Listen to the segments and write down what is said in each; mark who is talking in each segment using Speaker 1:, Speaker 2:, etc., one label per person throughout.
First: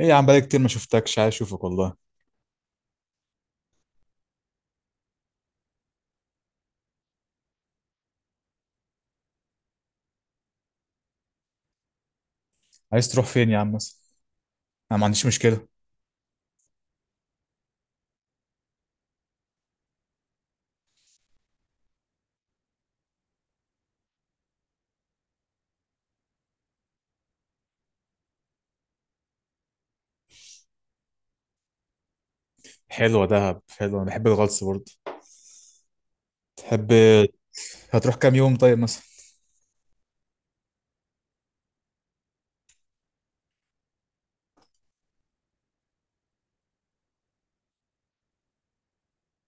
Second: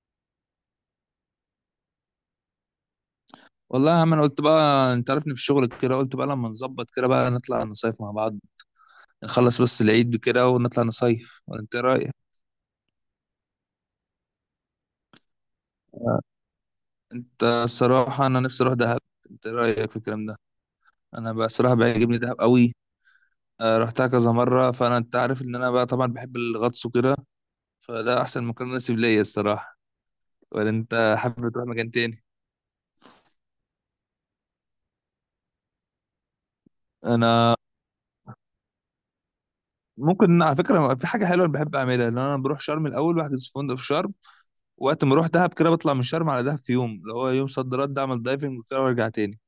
Speaker 1: ايه يا عم، بقالي كتير ما شفتكش، عايز اشوفك والله.
Speaker 2: والله يا عم، انا قلت بقى، انت عارفني في الشغل كده. قلت بقى لما نظبط كده بقى نطلع نصيف مع بعض. نخلص بس العيد كده ونطلع نصيف ولا انت إيه رايك؟
Speaker 1: عايز تروح فين يا عم مثلا؟ انا ما عنديش مشكله.
Speaker 2: انت الصراحه انا نفسي اروح دهب. انت إيه رايك في الكلام ده؟ انا بقى الصراحه بيعجبني دهب قوي. رحتها كذا مره، فانا انت عارف ان انا بقى طبعا بحب الغطس وكده. فده احسن مكان مناسب ليا الصراحه. ولا انت حابب تروح مكان تاني؟
Speaker 1: حلوه دهب، حلوه، انا بحب الغطس برضه. تحب؟
Speaker 2: انا
Speaker 1: هتروح كام يوم طيب مثلا؟
Speaker 2: ممكن على فكره في حاجه حلوه انا بحب اعملها، ان انا بروح شرم الاول بحجز في فندق في شرم. وقت ما اروح دهب كده بطلع من شرم على دهب في يوم، اللي هو يوم صد رد، اعمل دايفنج وكده وارجع تاني.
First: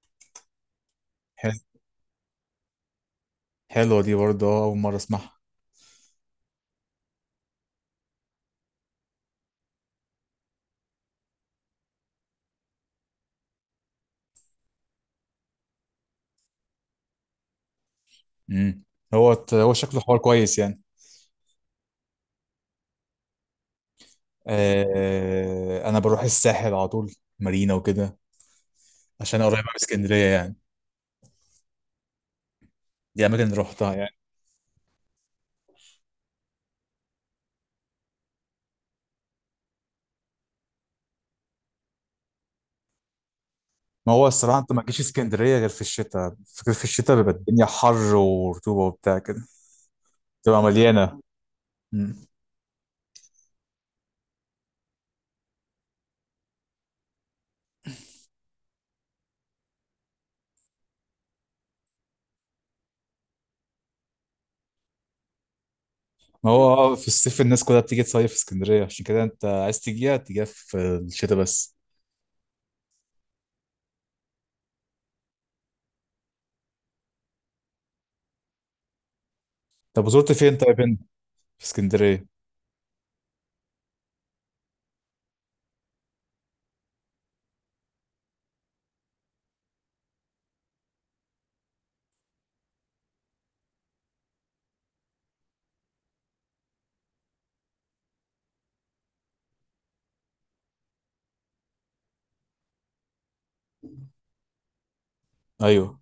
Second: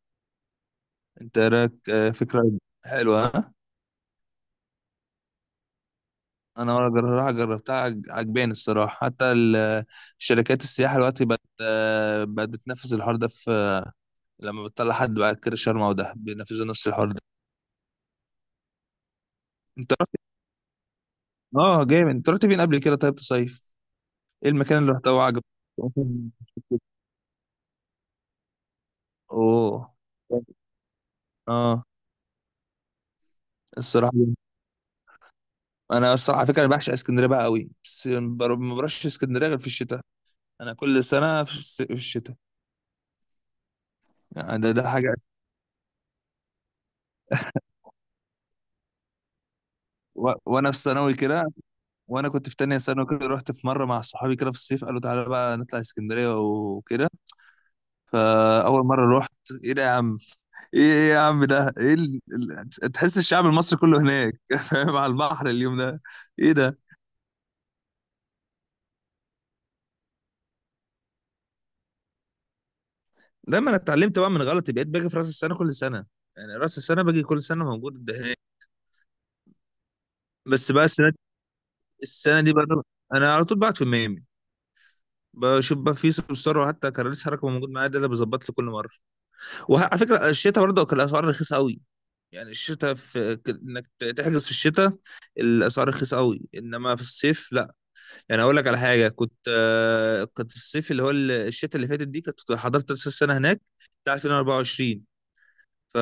Speaker 2: انت إيه
Speaker 1: حلو.
Speaker 2: رايك؟ فكره حلوه، ها؟
Speaker 1: حلوه دي برضه، اول مره اسمعها.
Speaker 2: انا راح جربتها، عجباني الصراحه، حتى الشركات السياحه دلوقتي بقت بتنفذ الحوار ده في. لما بتطلع حد بعد كده شرم او دهب بينفذوا نفس الحوار ده.
Speaker 1: امم. هو هو
Speaker 2: انت
Speaker 1: شكله
Speaker 2: رحت.
Speaker 1: حوار كويس يعني.
Speaker 2: اه جامد، انت رحت فين قبل كده طيب تصيف؟ ايه المكان اللي رحته وعجبك؟
Speaker 1: آه، انا بروح الساحل على طول، مارينا وكده. عشان قريبه من
Speaker 2: اوه.
Speaker 1: اسكندريه يعني.
Speaker 2: اه.
Speaker 1: دي اماكن اللي روحتها
Speaker 2: الصراحه،
Speaker 1: يعني.
Speaker 2: انا الصراحه على فكره انا بعشق اسكندريه بقى قوي، بس ما بروحش اسكندريه غير في الشتاء. انا كل سنه في الشتاء.
Speaker 1: ما هو الصراحه
Speaker 2: يعني ده,
Speaker 1: انت ما
Speaker 2: ده
Speaker 1: تجيش
Speaker 2: حاجه.
Speaker 1: اسكندريه غير في الشتاء، فكر في الشتاء بيبقى الدنيا حر ورطوبه وبتاع كده. تبقى
Speaker 2: وانا في ثانوي
Speaker 1: مليانه.
Speaker 2: كده، وانا كنت في تانية ثانوي كده، رحت في مره مع صحابي كده في الصيف قالوا تعالى بقى نطلع اسكندريه وكده. فاول مره رحت، ايه ده يا عم، ايه يا عم، ده ايه تحس الشعب المصري كله هناك؟ فاهم؟ على البحر اليوم ده،
Speaker 1: ما
Speaker 2: ايه
Speaker 1: هو
Speaker 2: ده؟
Speaker 1: في الصيف الناس كلها بتيجي تصيف في اسكندرية، عشان كده انت عايز تجيها تجيها في الشتاء بس.
Speaker 2: لما انا اتعلمت بقى من غلطي، بقيت باجي في راس السنه كل سنه. يعني راس السنه باجي كل سنه موجود ده هناك.
Speaker 1: طب وزرت فين
Speaker 2: بس
Speaker 1: طيب
Speaker 2: بقى
Speaker 1: هنا؟
Speaker 2: السنة
Speaker 1: في اسكندرية؟
Speaker 2: السنه دي بقى، انا على طول بعت في ميامي. بشوف بقى في سمسار حتى كراريس حركه موجود معايا، ده اللي بيظبط لي كل مره. وعلى فكره الشتاء برضه كان الاسعار رخيصه قوي. يعني الشتاء انك تحجز في الشتاء الاسعار رخيصه قوي، انما في الصيف لا. يعني اقول لك على حاجه، كنت الصيف اللي هو الشتاء اللي فاتت دي كنت حضرت نفس السنه هناك، بتاع 2024.
Speaker 1: ايوه.
Speaker 2: ف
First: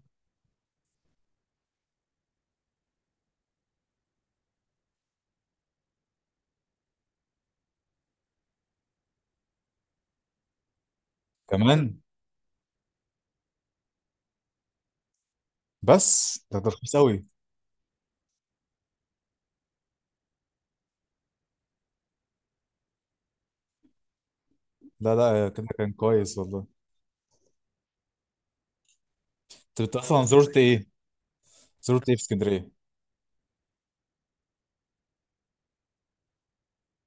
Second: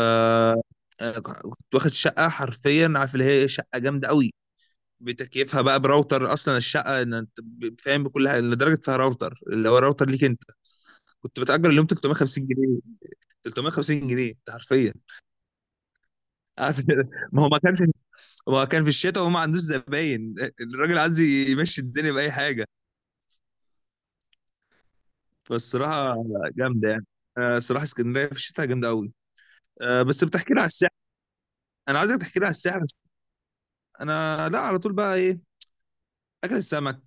Speaker 2: آه، كنت واخد شقه، حرفيا عارف اللي هي شقه جامده قوي. بتكييفها بقى براوتر، اصلا الشقه إن انت فاهم بكل حاجه، لدرجه فيها راوتر اللي هو راوتر ليك انت. كنت بتأجر اليوم
Speaker 1: كمان.
Speaker 2: 350 جنيه. 350 جنيه ده حرفيا.
Speaker 1: بس ده ده
Speaker 2: عارف؟
Speaker 1: رخيص قوي.
Speaker 2: ما هو ما كان في ما هو كان في الشتاء وما عندوش زباين. الراجل عايز يمشي الدنيا بأي حاجه.
Speaker 1: لا، لا، كده كان
Speaker 2: فالصراحه
Speaker 1: كويس والله.
Speaker 2: جامده يعني. الصراحه اسكندريه في الشتاء جامده قوي.
Speaker 1: طب انت
Speaker 2: بس
Speaker 1: اصلا
Speaker 2: بتحكي
Speaker 1: زرت
Speaker 2: لي على
Speaker 1: ايه؟
Speaker 2: الساحل. انا
Speaker 1: زرت ايه
Speaker 2: عايزك
Speaker 1: في
Speaker 2: تحكي لي على
Speaker 1: اسكندرية؟
Speaker 2: الساحل. انا، لا، على طول بقى ايه، اكل السمك.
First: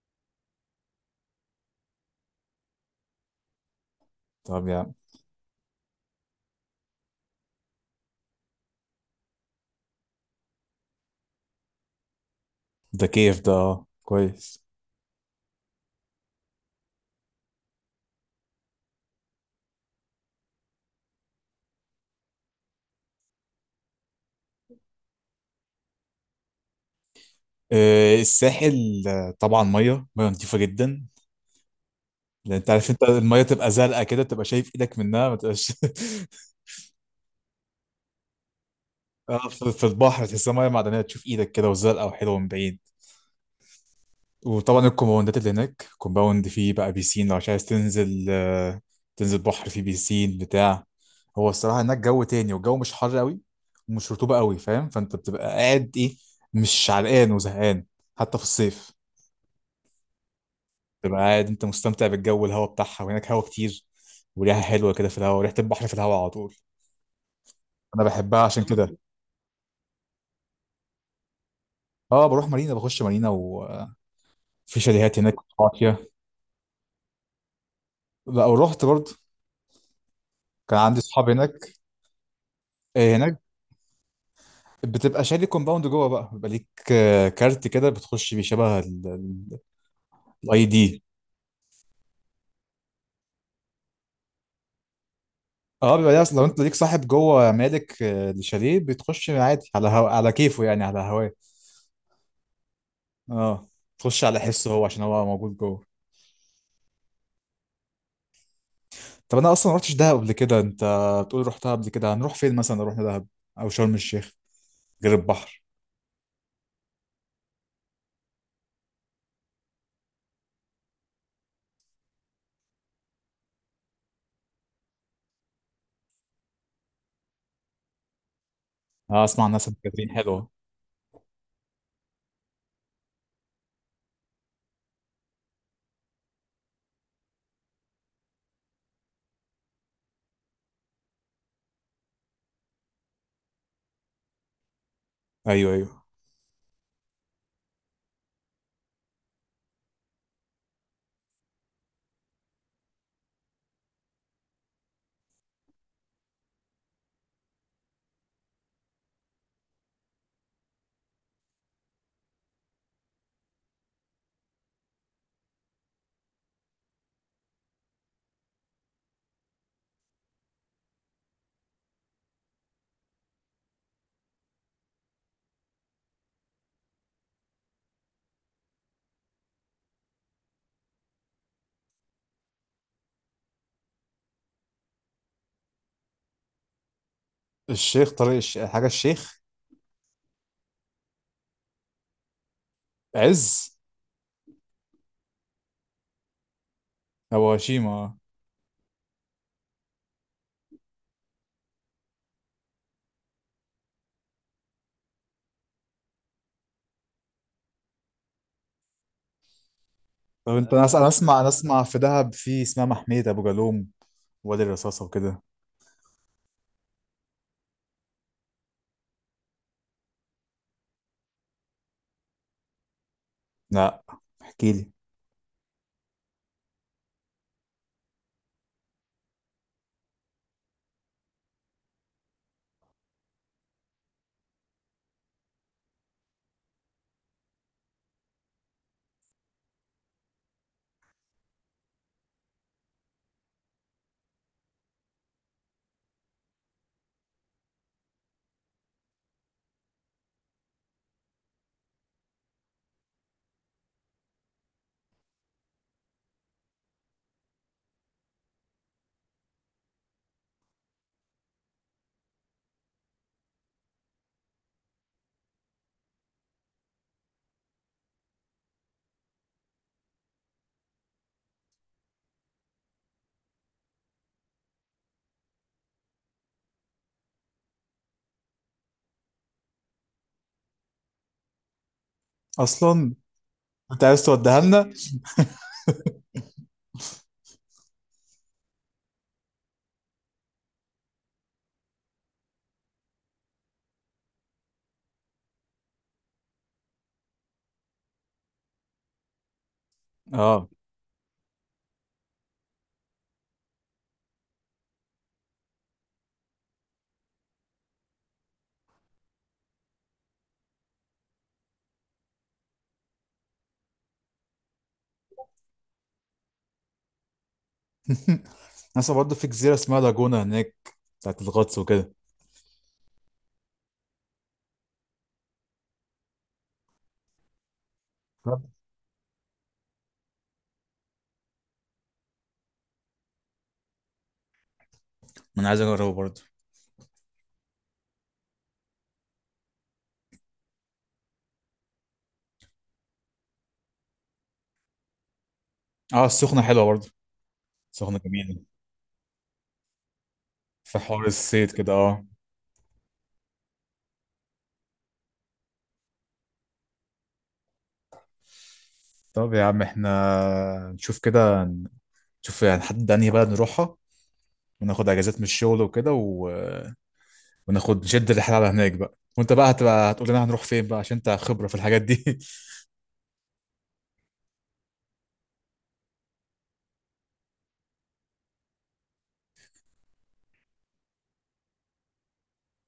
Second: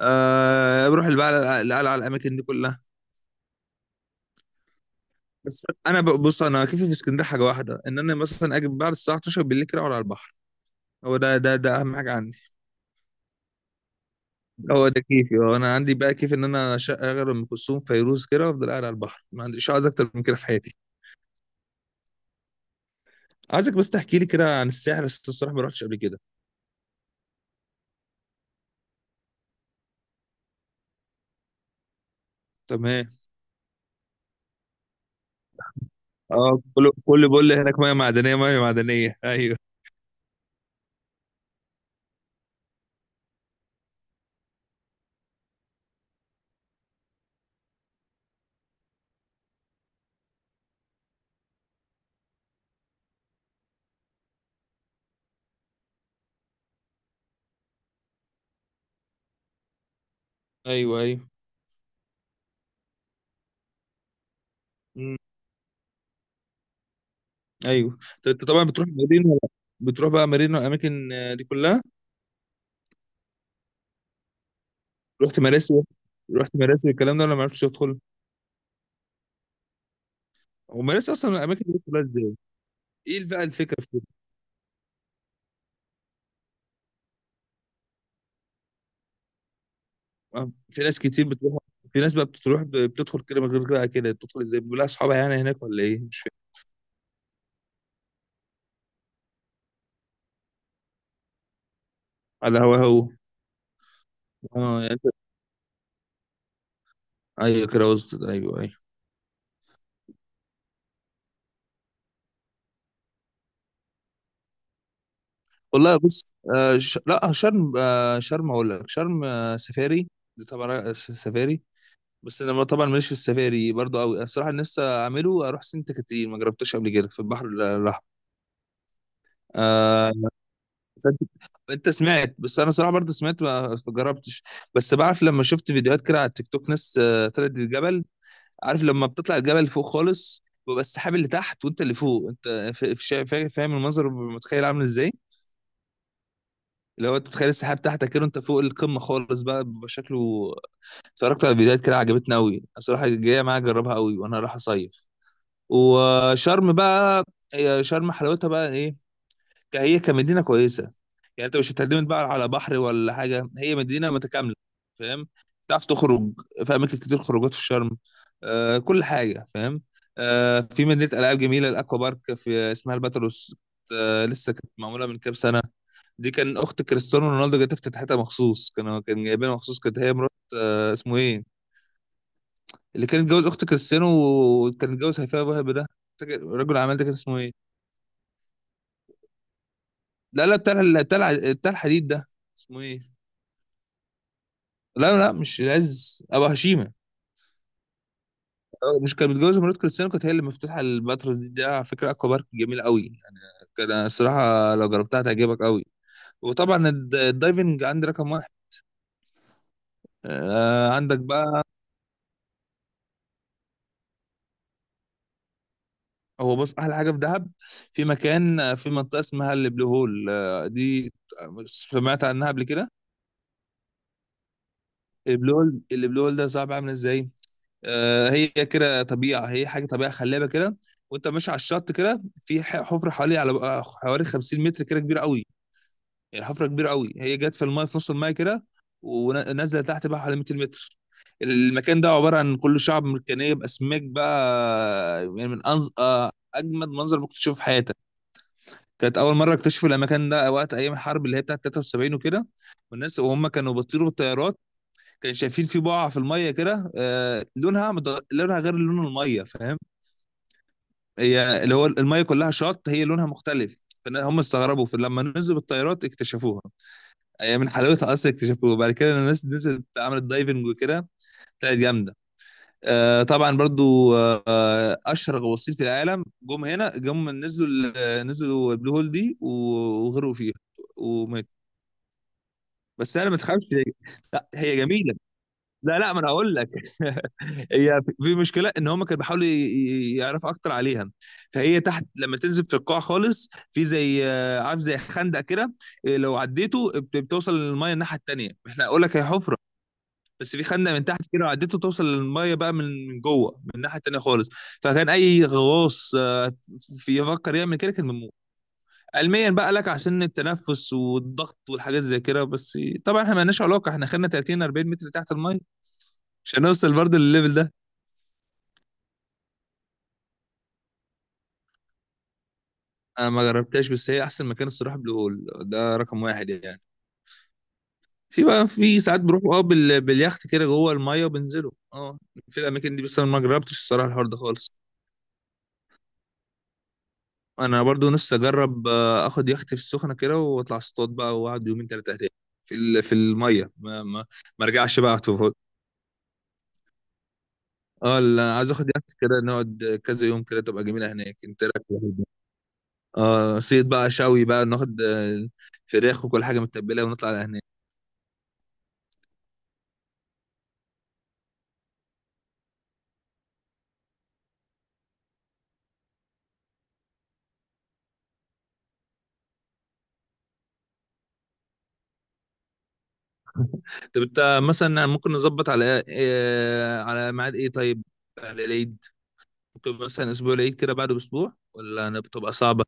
Speaker 2: بروح بقى القلعه، الاماكن دي كلها.
Speaker 1: طب يا عم،
Speaker 2: بس انا بص، انا كيفي في اسكندريه حاجه واحده، ان انا مثلا اجي بعد الساعه 12 بالليل كده اقعد على البحر. هو ده اهم حاجه عندي.
Speaker 1: ده كيف، ده اه كويس.
Speaker 2: هو ده كيفي، هو انا عندي بقى كيف ان انا اشغل ام كلثوم فيروز كده وافضل قاعد على البحر. ما عنديش عايز اكتر من كده في حياتي. عايزك بس تحكي لي كده عن الساحل، بس الصراحه ما رحتش قبل كده.
Speaker 1: إيه الساحل؟ طبعا ميه ميه، نظيفة جدا. لان انت عارف انت
Speaker 2: تمام.
Speaker 1: الميه تبقى زرقاء كده، تبقى شايف ايدك منها ما تبقاش
Speaker 2: اه، كله كله بيقول لي هناك ميه معدنيه، ميه معدنيه.
Speaker 1: اه،
Speaker 2: ايوه،
Speaker 1: في البحر تحسها ميه معدنيه، تشوف ايدك كده وزرقاء وحلوه من بعيد. وطبعا الكومباوندات اللي هناك كومباوند فيه بقى بيسين، لو مش عايز تنزل تنزل بحر فيه بيسين بتاع. هو الصراحة هناك جو تاني، والجو مش حر قوي، ومش رطوبة قوي، فاهم؟ فانت بتبقى قاعد، ايه، مش عرقان وزهقان، حتى في الصيف.
Speaker 2: ايوه،
Speaker 1: تبقى
Speaker 2: ايوه.
Speaker 1: قاعد انت مستمتع بالجو والهوا بتاعها، وهناك هوا كتير، وريحة حلوة كده في
Speaker 2: مم.
Speaker 1: الهوا، وريحة البحر في الهوا على طول.
Speaker 2: ايوه،
Speaker 1: انا
Speaker 2: طب
Speaker 1: بحبها
Speaker 2: انت
Speaker 1: عشان
Speaker 2: طبعا بتروح
Speaker 1: كده.
Speaker 2: مارينا ولا؟ بتروح بقى مارينا والاماكن دي كلها؟
Speaker 1: اه، بروح مارينا، بخش مارينا، وفي شاليهات هناك
Speaker 2: رحت
Speaker 1: بقعد
Speaker 2: مراسي؟
Speaker 1: فيها.
Speaker 2: رحت مراسي الكلام ده ولا ما عرفتش تدخل؟
Speaker 1: لا، ورحت برضه. كان
Speaker 2: هم
Speaker 1: عندي
Speaker 2: لسه
Speaker 1: صحاب
Speaker 2: اصلا الاماكن
Speaker 1: هناك.
Speaker 2: دي كلها ازاي؟ ايه
Speaker 1: هناك
Speaker 2: بقى الفكره في كده؟
Speaker 1: بتبقى شاري كومباوند جوه بقى، بيبقى ليك كارت كده بتخش بيه، شبه الاي
Speaker 2: في ناس
Speaker 1: دي.
Speaker 2: كتير بتروح. في ناس بقى بتروح بتدخل كده من غير كده كده، بتدخل ازاي؟ بيبقى لها اصحابها يعني هناك ولا
Speaker 1: اه،
Speaker 2: ايه؟
Speaker 1: بيبقى
Speaker 2: مش
Speaker 1: ليه أصل لو انت
Speaker 2: فاهم.
Speaker 1: ليك صاحب جوه مالك الشاليه، بتخش عادي على كيفه يعني، على هواه.
Speaker 2: على هو.
Speaker 1: اه، تخش على حسه
Speaker 2: اه،
Speaker 1: هو،
Speaker 2: يعني
Speaker 1: عشان هو موجود جوه.
Speaker 2: ايوه كده وسط. ايوه، ايوه.
Speaker 1: طب انا اصلا ما رحتش دهب قبل كده، انت بتقول رحتها قبل كده. هنروح فين مثلا لو رحنا دهب او شرم الشيخ غير البحر؟
Speaker 2: والله بص، لا شرم. شرم اقول لك. شرم سفاري. دي طبعا سفاري. بس انا طبعا ماليش في السفاري برضو قوي الصراحه. أنا لسه اعمله، اروح سنت كتير ما جربتش قبل كده في البحر الاحمر.
Speaker 1: اه، اسمع عن ناس كاترين
Speaker 2: آه
Speaker 1: حلوه.
Speaker 2: فانت. سمعت، بس انا صراحه برضه سمعت ما جربتش. بس بعرف، لما شفت فيديوهات كده على التيك توك ناس طلعت الجبل. عارف لما بتطلع الجبل فوق خالص بيبقى السحاب اللي تحت وانت اللي فوق. انت فاهم المنظر متخيل عامل ازاي؟
Speaker 1: ايوه، ايوه.
Speaker 2: اللي هو انت بتخيل السحاب تحتك كده وانت فوق القمه خالص بقى، بيبقى شكله. اتفرجت على فيديوهات كده عجبتني قوي الصراحه، جايه معايا اجربها قوي وانا رايح اصيف. وشرم بقى، هي شرم حلاوتها بقى ايه، هي كمدينه كويسه. يعني انت مش هتعتمد بقى على بحر ولا حاجه، هي مدينه متكامله. فاهم، تعرف تخرج، في اماكن كتير خروجات في شرم. كل حاجه فاهم. في مدينه العاب جميله، الاكوا بارك، في اسمها الباتروس. لسه كانت معموله من كام سنه. دي كان اخت كريستيانو رونالدو جت افتتحتها مخصوص، كان جايبينها مخصوص، كانت هي مرات. اسمه ايه اللي كان اتجوز اخت كريستيانو، وكان اتجوز هيفاء وهبي ده؟ فاكر رجل الاعمال ده كان اسمه ايه؟
Speaker 1: الشيخ طريق حاجه الشيخ.
Speaker 2: لا، لا، بتاع الحديد ده، اسمه ايه؟
Speaker 1: عز؟
Speaker 2: لا، لا، مش العز، ابو هشيمه.
Speaker 1: او هشيمة، آه.
Speaker 2: مش كانت متجوزه مرات كريستيانو؟ كانت هي اللي مفتوحه البتراء دي. ده على فكره اكوا بارك جميله قوي يعني. كان الصراحه لو جربتها تعجبك قوي. وطبعا الدايفنج عندي رقم واحد.
Speaker 1: طب انت، انا
Speaker 2: آه،
Speaker 1: أس- أنا
Speaker 2: عندك
Speaker 1: اسمع انا
Speaker 2: بقى.
Speaker 1: اسمع في دهب في اسمها محمية ابو جالوم، وادي الرصاصة وكده.
Speaker 2: هو بص، احلى حاجه في دهب، في مكان في منطقه اسمها البلو هول. دي سمعت عنها قبل كده؟
Speaker 1: لا، احكي لي.
Speaker 2: البلو هول ده صعب عامل ازاي؟ هي كده طبيعه، هي حاجه طبيعه خلابه كده. وانت ماشي على الشط كده في حفره حوالي على آه، حوالي 50 متر كده، كبيره قوي. الحفره كبيره قوي. هي جت في المايه في نص المايه كده، ونزلت تحت بقى حوالي 200 متر. المكان ده عباره عن كل شعب مرجانيه باسماك بقى يعني، من أنز... آه، اجمد منظر ممكن تشوفه في حياتك. كانت اول مره اكتشفوا المكان ده وقت ايام الحرب اللي هي بتاعت 73 وكده. والناس وهم كانوا بيطيروا بالطيارات كانوا شايفين في بقعه في الميه كده، لونها غير لون الميه، فاهم؟ هي اللي هو الميه كلها شط، هي لونها مختلف. فهم استغربوا فلما نزلوا بالطيارات اكتشفوها. هي من حلاوتها اصلا اكتشفوه، وبعد كده لما الناس نزلت عملت دايفنج وكده طلعت جامده. طبعا برضو، اشهر غواصين في العالم جم هنا، نزلوا نزلوا البلو هول دي، وغرقوا فيها وماتوا.
Speaker 1: اصلا
Speaker 2: بس انا، ما تخافش.
Speaker 1: انت عايز
Speaker 2: لا
Speaker 1: توديها
Speaker 2: هي
Speaker 1: لنا؟
Speaker 2: جميله. لا، لا، ما انا هقول لك. هي في مشكله ان هم كانوا بيحاولوا يعرفوا اكتر عليها. فهي تحت لما تنزل في القاع خالص، في زي عارف، زي خندق كده. لو عديته بتوصل للميه الناحيه التانيه. احنا اقول لك هي حفره. بس في
Speaker 1: اه
Speaker 2: خندق من تحت كده، وعدته توصل للميه بقى من جوه من الناحيه التانيه خالص. فكان اي غواص في يفكر يعمل كده كان بيموت. علميا بقى لك، عشان التنفس والضغط والحاجات زي كده بس. طبعا احنا مالناش علاقه. احنا خدنا 30 40 متر تحت الميه عشان نوصل برضه للليفل ده.
Speaker 1: ناس برضه في جزيرة اسمها لاجونا هناك بتاعت الغطس وكده.
Speaker 2: انا ما جربتهاش، بس هي احسن مكان الصراحه، بلو هول ده رقم واحد يعني. في بقى في ساعات بروح باليخت كده جوه الميه وبنزله في الاماكن دي. بس انا ما جربتش الصراحه الحوار ده خالص.
Speaker 1: ما انا عايز اجربه برضه.
Speaker 2: انا برضو نفسي اجرب اخد يخت في السخنه كده، واطلع اصطاد بقى واقعد يومين ثلاثه هناك. في الميه. ما ارجعش بقى أقعد في.
Speaker 1: اه، السخنة حلوة برضه، السخنة
Speaker 2: اه، لا،
Speaker 1: جميلة.
Speaker 2: عايز اخد يخت كده، نقعد كذا يوم كده تبقى
Speaker 1: في
Speaker 2: جميله
Speaker 1: حوار
Speaker 2: هناك. انت إيه
Speaker 1: الصيد
Speaker 2: رايك
Speaker 1: كده،
Speaker 2: في الحوار
Speaker 1: اه.
Speaker 2: ده؟ اه، صيد بقى شوي بقى، ناخد فراخ وكل حاجه متبله ونطلع على هناك.
Speaker 1: طب يا عم احنا نشوف كده، نشوف يعني نحدد انهي بلد نروحها، وناخد اجازات من الشغل وكده و... وناخد نشد الرحله على هناك بقى، وانت بقى هتقول لنا هنروح فين بقى، عشان انت خبره في الحاجات دي
Speaker 2: طب انت مثلا ممكن نظبط على إيه، على ميعاد ايه طيب، على العيد. ممكن مثلا اسبوع العيد كده بعده باسبوع، ولا أنا بتبقى صعبه.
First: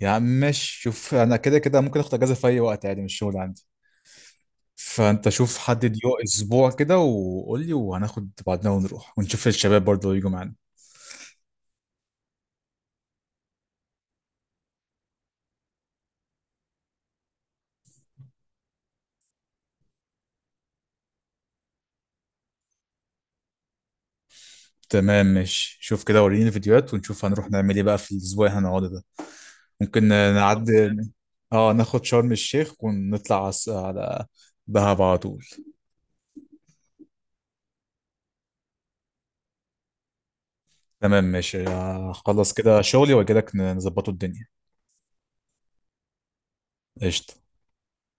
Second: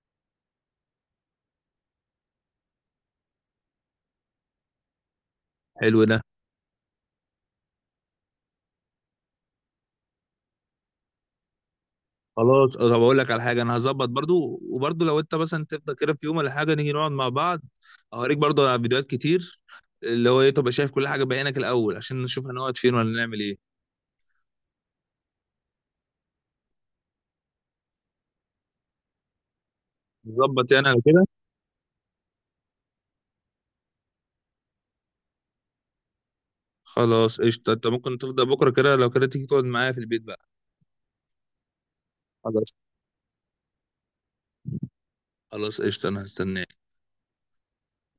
Speaker 1: يا عم ماشي، شوف انا كده كده ممكن اخد اجازه في اي وقت عادي من الشغل عندي. فانت شوف، حدد
Speaker 2: حلو ده.
Speaker 1: اسبوع كده وقول لي، وهناخد بعضنا ونروح، ونشوف الشباب برضه يجوا معانا.
Speaker 2: خلاص طب اقول لك على حاجه، انا هظبط برضو. وبرضو لو انت مثلا تفضل كده في يوم ولا حاجه نيجي نقعد مع بعض. اوريك برضو على فيديوهات كتير، اللي هو ايه تبقى شايف كل حاجه بعينك الاول، عشان نشوف هنقعد فين ولا نعمل ايه.
Speaker 1: تمام ماشي، شوف كده وريني الفيديوهات ونشوف هنروح نعمل ايه بقى في الاسبوع اللي هنقعده ده. ممكن، طب نعدي.
Speaker 2: نظبط يعني على
Speaker 1: حلو.
Speaker 2: كده.
Speaker 1: اه، ناخد شرم الشيخ ونطلع على دهب على طول.
Speaker 2: خلاص قشطه. انت ممكن تفضل بكره كده، لو كده تيجي تقعد معايا في البيت بقى.
Speaker 1: تمام ماشي، هخلص
Speaker 2: خلاص.
Speaker 1: كده شغلي واجي لك نظبطه الدنيا.
Speaker 2: خلاص قشطه، انا هستناك
Speaker 1: قشطة.